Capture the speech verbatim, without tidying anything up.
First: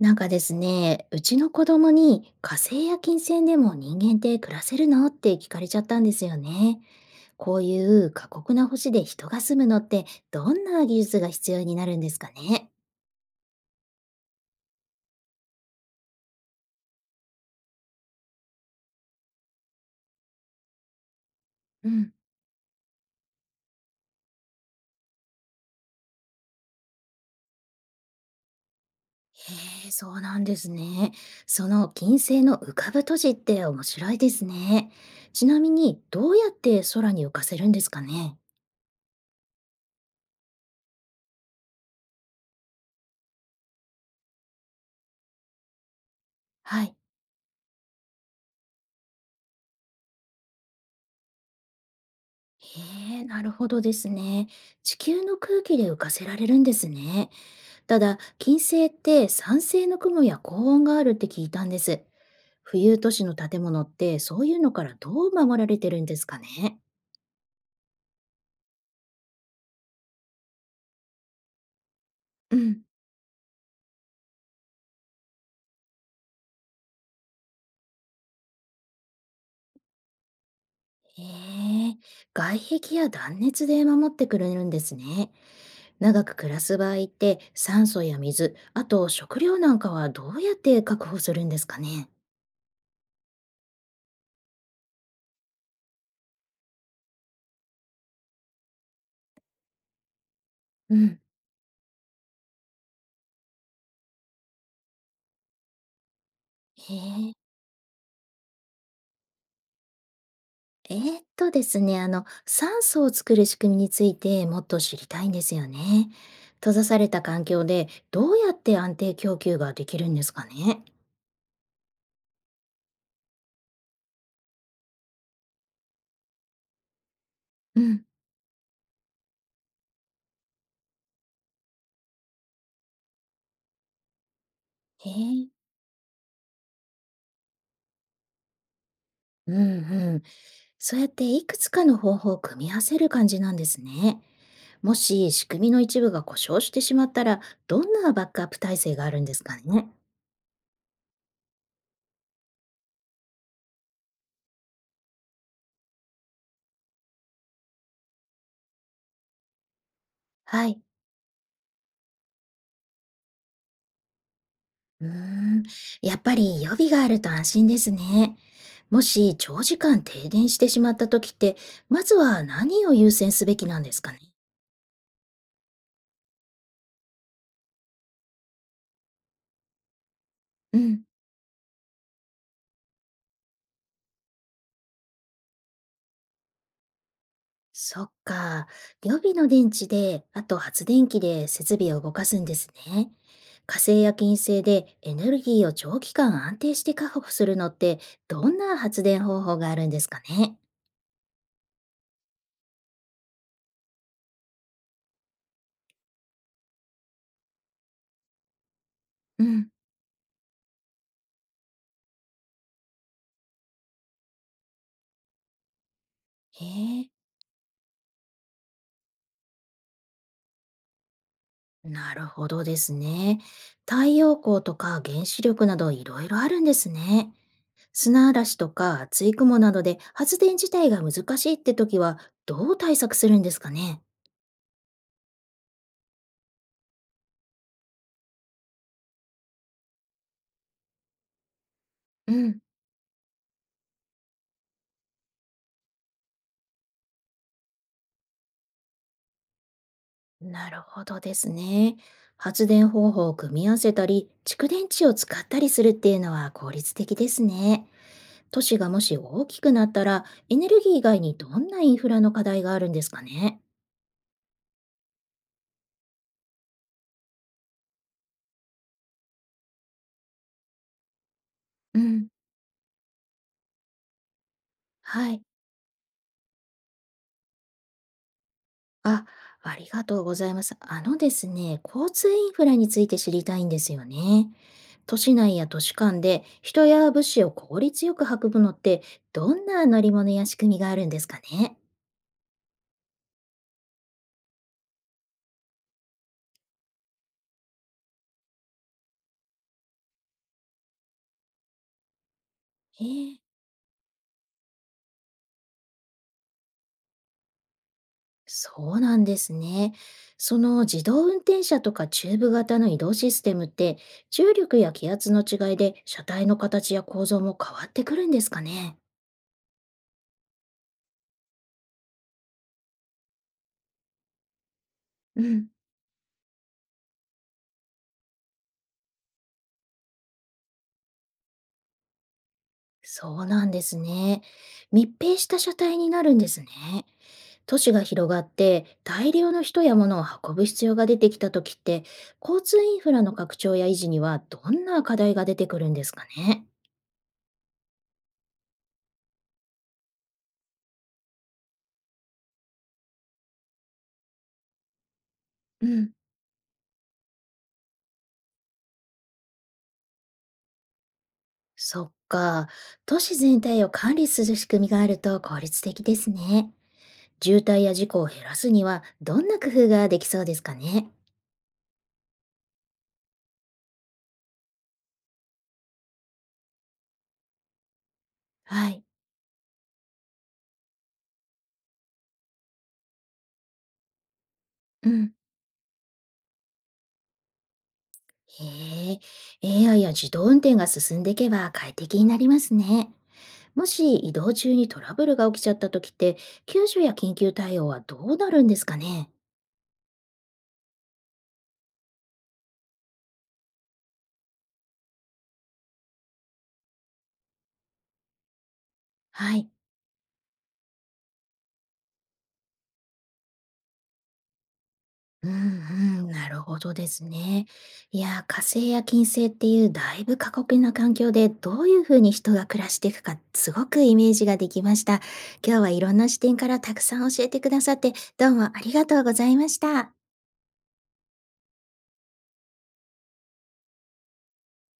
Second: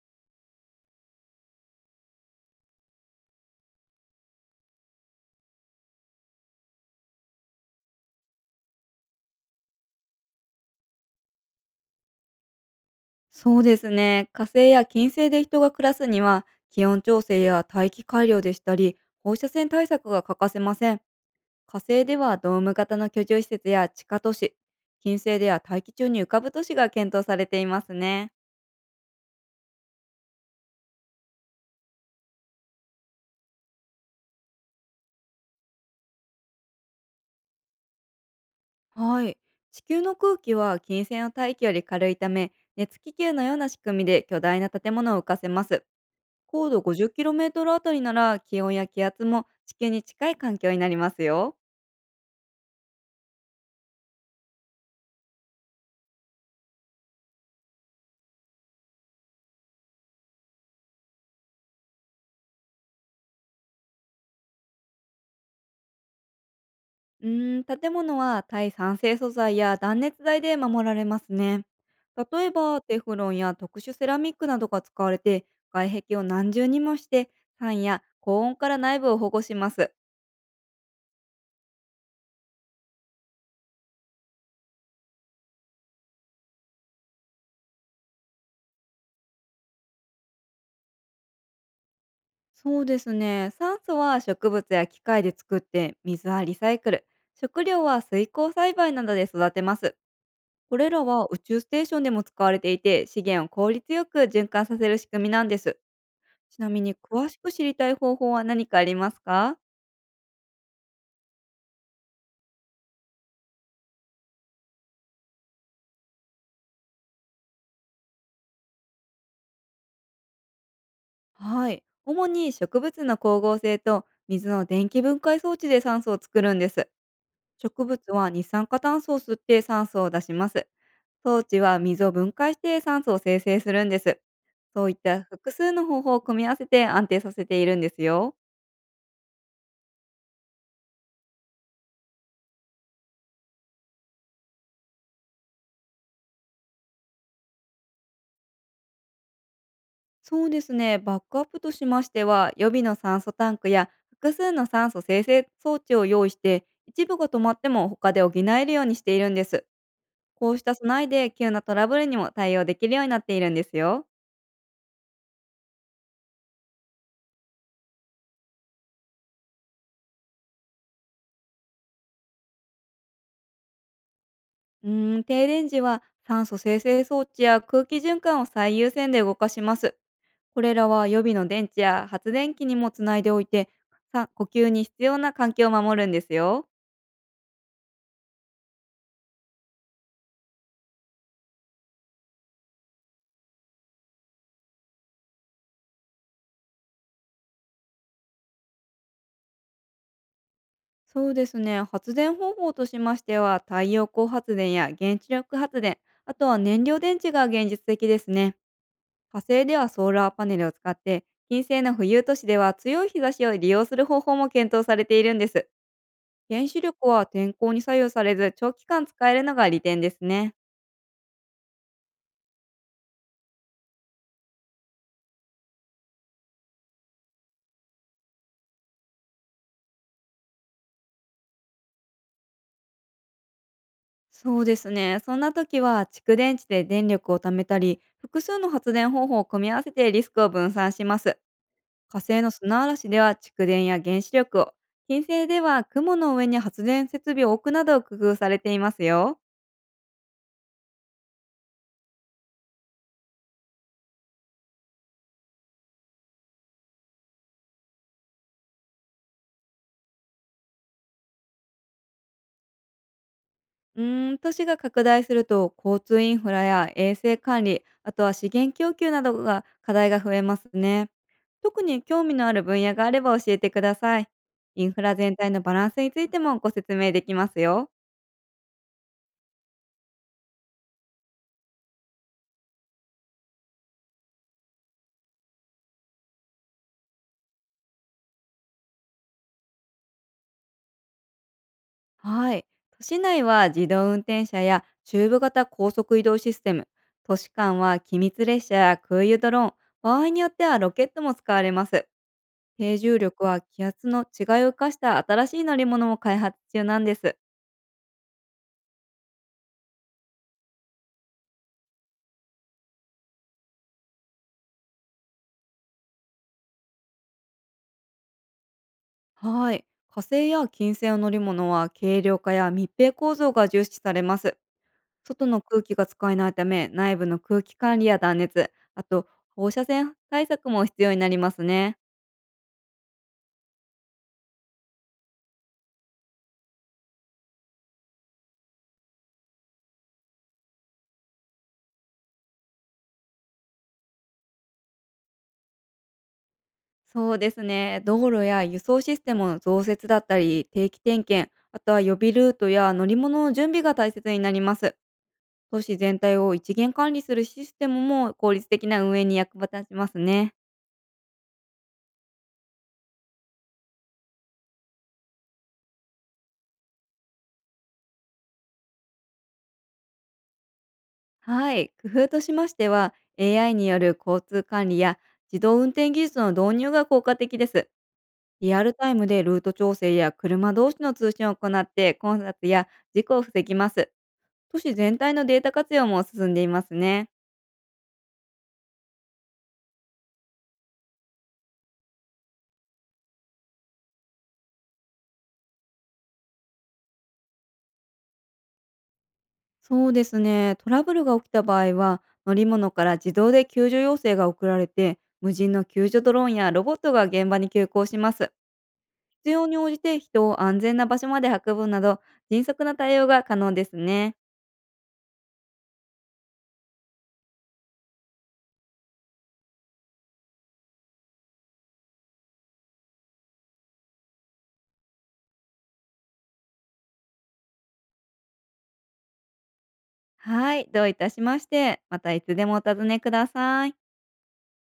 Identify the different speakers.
Speaker 1: なんかですね、うちの子供に火星や金星でも人間って暮らせるのって聞かれちゃったんですよね。こういう過酷な星で人が住むのってどんな技術が必要になるんですかね。
Speaker 2: そうですね。火星や金星で人が暮らすには、気温調整や大気改良でしたり、放射線対策が欠かせません。火
Speaker 1: う
Speaker 2: 星
Speaker 1: ん。
Speaker 2: ではドーム型の居住施設や地下都市、金星では大気中に浮かぶ都市が検討されていますね。
Speaker 1: へえ、そうなんですね。その金星の浮かぶ都市って面白いですね。ちなみにどうやって空に浮かせるんですかね。
Speaker 2: はい。地球の空気は金星の大気より軽いため、熱気球のような仕組みで巨大な建物を浮かせます。高度
Speaker 1: はい。
Speaker 2: ごじゅっキロメートル あたりなら気温や気圧も地球に近い環境になりますよ。
Speaker 1: へえ、なるほどですね。地球の空気で浮かせられるんですね。ただ、金星って酸性の雲や高温があるって聞いたんです。浮遊都市の建物ってそういうのからどう守られてるんですかね。
Speaker 2: うーん、建物は耐酸性素材や断熱材で守られますね。例え
Speaker 1: う
Speaker 2: ば
Speaker 1: ん。
Speaker 2: テフロンや特殊セラミックなどが使われて、外壁を何重にもして酸や高温から内部を保護します。
Speaker 1: へえ、外壁や断熱で守ってくれるんですね。長く暮らす場合って酸素や水、あと食料なんかはどうやって確保するんですかね。
Speaker 2: そうですね。酸素は植物や機械で作って水はリサイクル、食料は水耕栽培などで育てます。これ
Speaker 1: う
Speaker 2: ら
Speaker 1: ん。
Speaker 2: は宇宙ステーションでも使われていて、資源を効率よく循環させる仕組みなんです。ちなみ
Speaker 1: へ
Speaker 2: に詳
Speaker 1: え。
Speaker 2: しく知りたい方法は何かありますか？
Speaker 1: えーっとですね、あの、酸素を作る仕組みについてもっと知りたいんですよね。閉ざされた環境でどうやって安定供給ができるんですかね。
Speaker 2: はい。主に植物の光合成と水の電気分解装置で酸素を作るんです。
Speaker 1: う
Speaker 2: 植
Speaker 1: ん。
Speaker 2: 物は二酸化炭素を吸って酸素を出します。装置は水を分解して酸素を生成するんです。そういっ
Speaker 1: へ
Speaker 2: た
Speaker 1: え。
Speaker 2: 複数の方法を組み合わせて安定させているんですよ。
Speaker 1: うんうん。そうやっていくつかの方法を組み合わせる感じなんですね。もし仕組みの一部が故障してしまったら、どんなバックアップ体制があるんですかね。
Speaker 2: そうですね。バックアップとしましては、予備の酸素タンクや複数の酸素生成装置を用意して、一部が止まっても他で補えるようにしているんです。こうし
Speaker 1: は
Speaker 2: た
Speaker 1: い。
Speaker 2: 備えで急なトラブルにも対応できるようになっているんですよ。
Speaker 1: うーん、やっぱり予備があると安心ですね。もし長時間停電してしまった時って、まずは何を優先すべきなんですかね。
Speaker 2: うーん、停電時は酸素生成装置や空気循環を最優先で動かします。これ
Speaker 1: う
Speaker 2: ら
Speaker 1: ん。
Speaker 2: は予備の電池や発電機にもつないでおいて、さ呼吸に必要な環境を守るんですよ。
Speaker 1: そっか。予備の電池で、あと発電機で設備を動かすんですね。火星や金星でエネルギーを長期間安定して確保するのって、どんな発電方法があるんですかね。
Speaker 2: そうですね。発電方法としましては、太陽光発電や原子力発電、あとは燃料電池が現実的ですね。火
Speaker 1: う
Speaker 2: 星
Speaker 1: ん。
Speaker 2: ではソーラーパネルを使って、金星の浮遊都市では強い日差しを利用する方法も検討されているんです。
Speaker 1: へ
Speaker 2: 原子力
Speaker 1: え。
Speaker 2: は天候に左右されず長期間使えるのが利点ですね。
Speaker 1: なるほどですね。太陽光とか原子力などいろいろあるんですね。砂嵐とか厚い雲などで発電自体が難しいって時はどう対策するんですかね。
Speaker 2: そうですね。そんな時は蓄電池で電力を貯めたり、複数の発電方法を組み合わせてリスクを分散します。火
Speaker 1: う
Speaker 2: 星の
Speaker 1: ん、
Speaker 2: 砂嵐では蓄電や原子力を、金星では雲の上に発電設備を置くなど工夫されていますよ。
Speaker 1: なるほどですね。発電方法を組み合わせたり、蓄電池を使ったりするっていうのは効率的ですね。都市がもし大きくなったら、エネルギー以外にどんなインフラの課題があるんですかね。
Speaker 2: うーん、都市が拡大すると交通インフラや衛生管理、あとは資源供給などが課題が増えますね。特
Speaker 1: う
Speaker 2: に興
Speaker 1: ん。
Speaker 2: 味のある分野があれば教えてください。インフラ
Speaker 1: は
Speaker 2: 全
Speaker 1: い。
Speaker 2: 体のバランスについてもご説明できますよ。
Speaker 1: あ、ありがとうございます。あのですね、交通インフラについて知りたいんですよね。都市内や都市間で人や物資を効率よく運ぶのってどんな乗り物や仕組みがあるんですかね。
Speaker 2: はい。都市内は自動運転車やチューブ型高速移動システム、都市間は機密列車や空輸ドローン、場合によってはロケットも使われます。低
Speaker 1: え
Speaker 2: 重
Speaker 1: え、
Speaker 2: 力は気圧の違いを生かした新しい乗り物も開発中なんです。
Speaker 1: そうなんですね。その自動運転車とかチューブ型の移動システムって重力や気圧の違いで車体の形や構造も変わってくるんですかね。
Speaker 2: はい。火星や金星の乗り物は軽量化や密閉構造が重視されます。
Speaker 1: う
Speaker 2: 外の
Speaker 1: ん、
Speaker 2: 空気が使えないため、内部の空気管理や断熱、あと放射線対策も必要になりますね。
Speaker 1: そうなんですね。密閉した車体になるんですね。都市が広がって大量の人や物を運ぶ必要が出てきた時って交通インフラの拡張や維持にはどんな課題が出てくるんですかね。
Speaker 2: そうですね。道路や輸送システムの増設だったり、定期点検、あとは予備ルートや乗り物の準備が大切になります。都
Speaker 1: う
Speaker 2: 市
Speaker 1: ん、
Speaker 2: 全体を一元管理するシステムも効率的な運営に役立ちますね。
Speaker 1: そっか。都市全体を管理する仕組みがあると効率的ですね。渋滞や事故を減らすにはどんな工夫ができそうですかね。
Speaker 2: はい、工夫としましては エーアイ による交通管理や自動運転技術の導入が効果的です。リア
Speaker 1: は
Speaker 2: ル
Speaker 1: い、
Speaker 2: タイムでルート調整や車同士の通信を行って混雑や事故を防ぎます。都市
Speaker 1: う
Speaker 2: 全体
Speaker 1: ん、
Speaker 2: のデータ活用も進んでいますね。
Speaker 1: へえ、 エーアイ や自動運転が進んでいけば快適になりますね。もし移動中にトラブルが起きちゃった時って、救助や緊急対応はどうなるんですかね。
Speaker 2: そうですね、トラブルが起きた場合は乗り物から自動で救助要請が送られて、無人の救助ドローンやロボットが現場に急行します。必
Speaker 1: は
Speaker 2: 要
Speaker 1: い。
Speaker 2: に応じて人を安全な場所まで運ぶなど、迅速な対応が可能ですね。
Speaker 1: うんうん、なるほどですね。いや、火星や金星っていうだいぶ過酷な環境でどういうふうに人が暮らしていくかすごくイメージができました。今日はいろんな視点からたくさん教えてくださってどうもありがとうございました。
Speaker 2: はい、どういたしまして。またいつでもお尋ねください。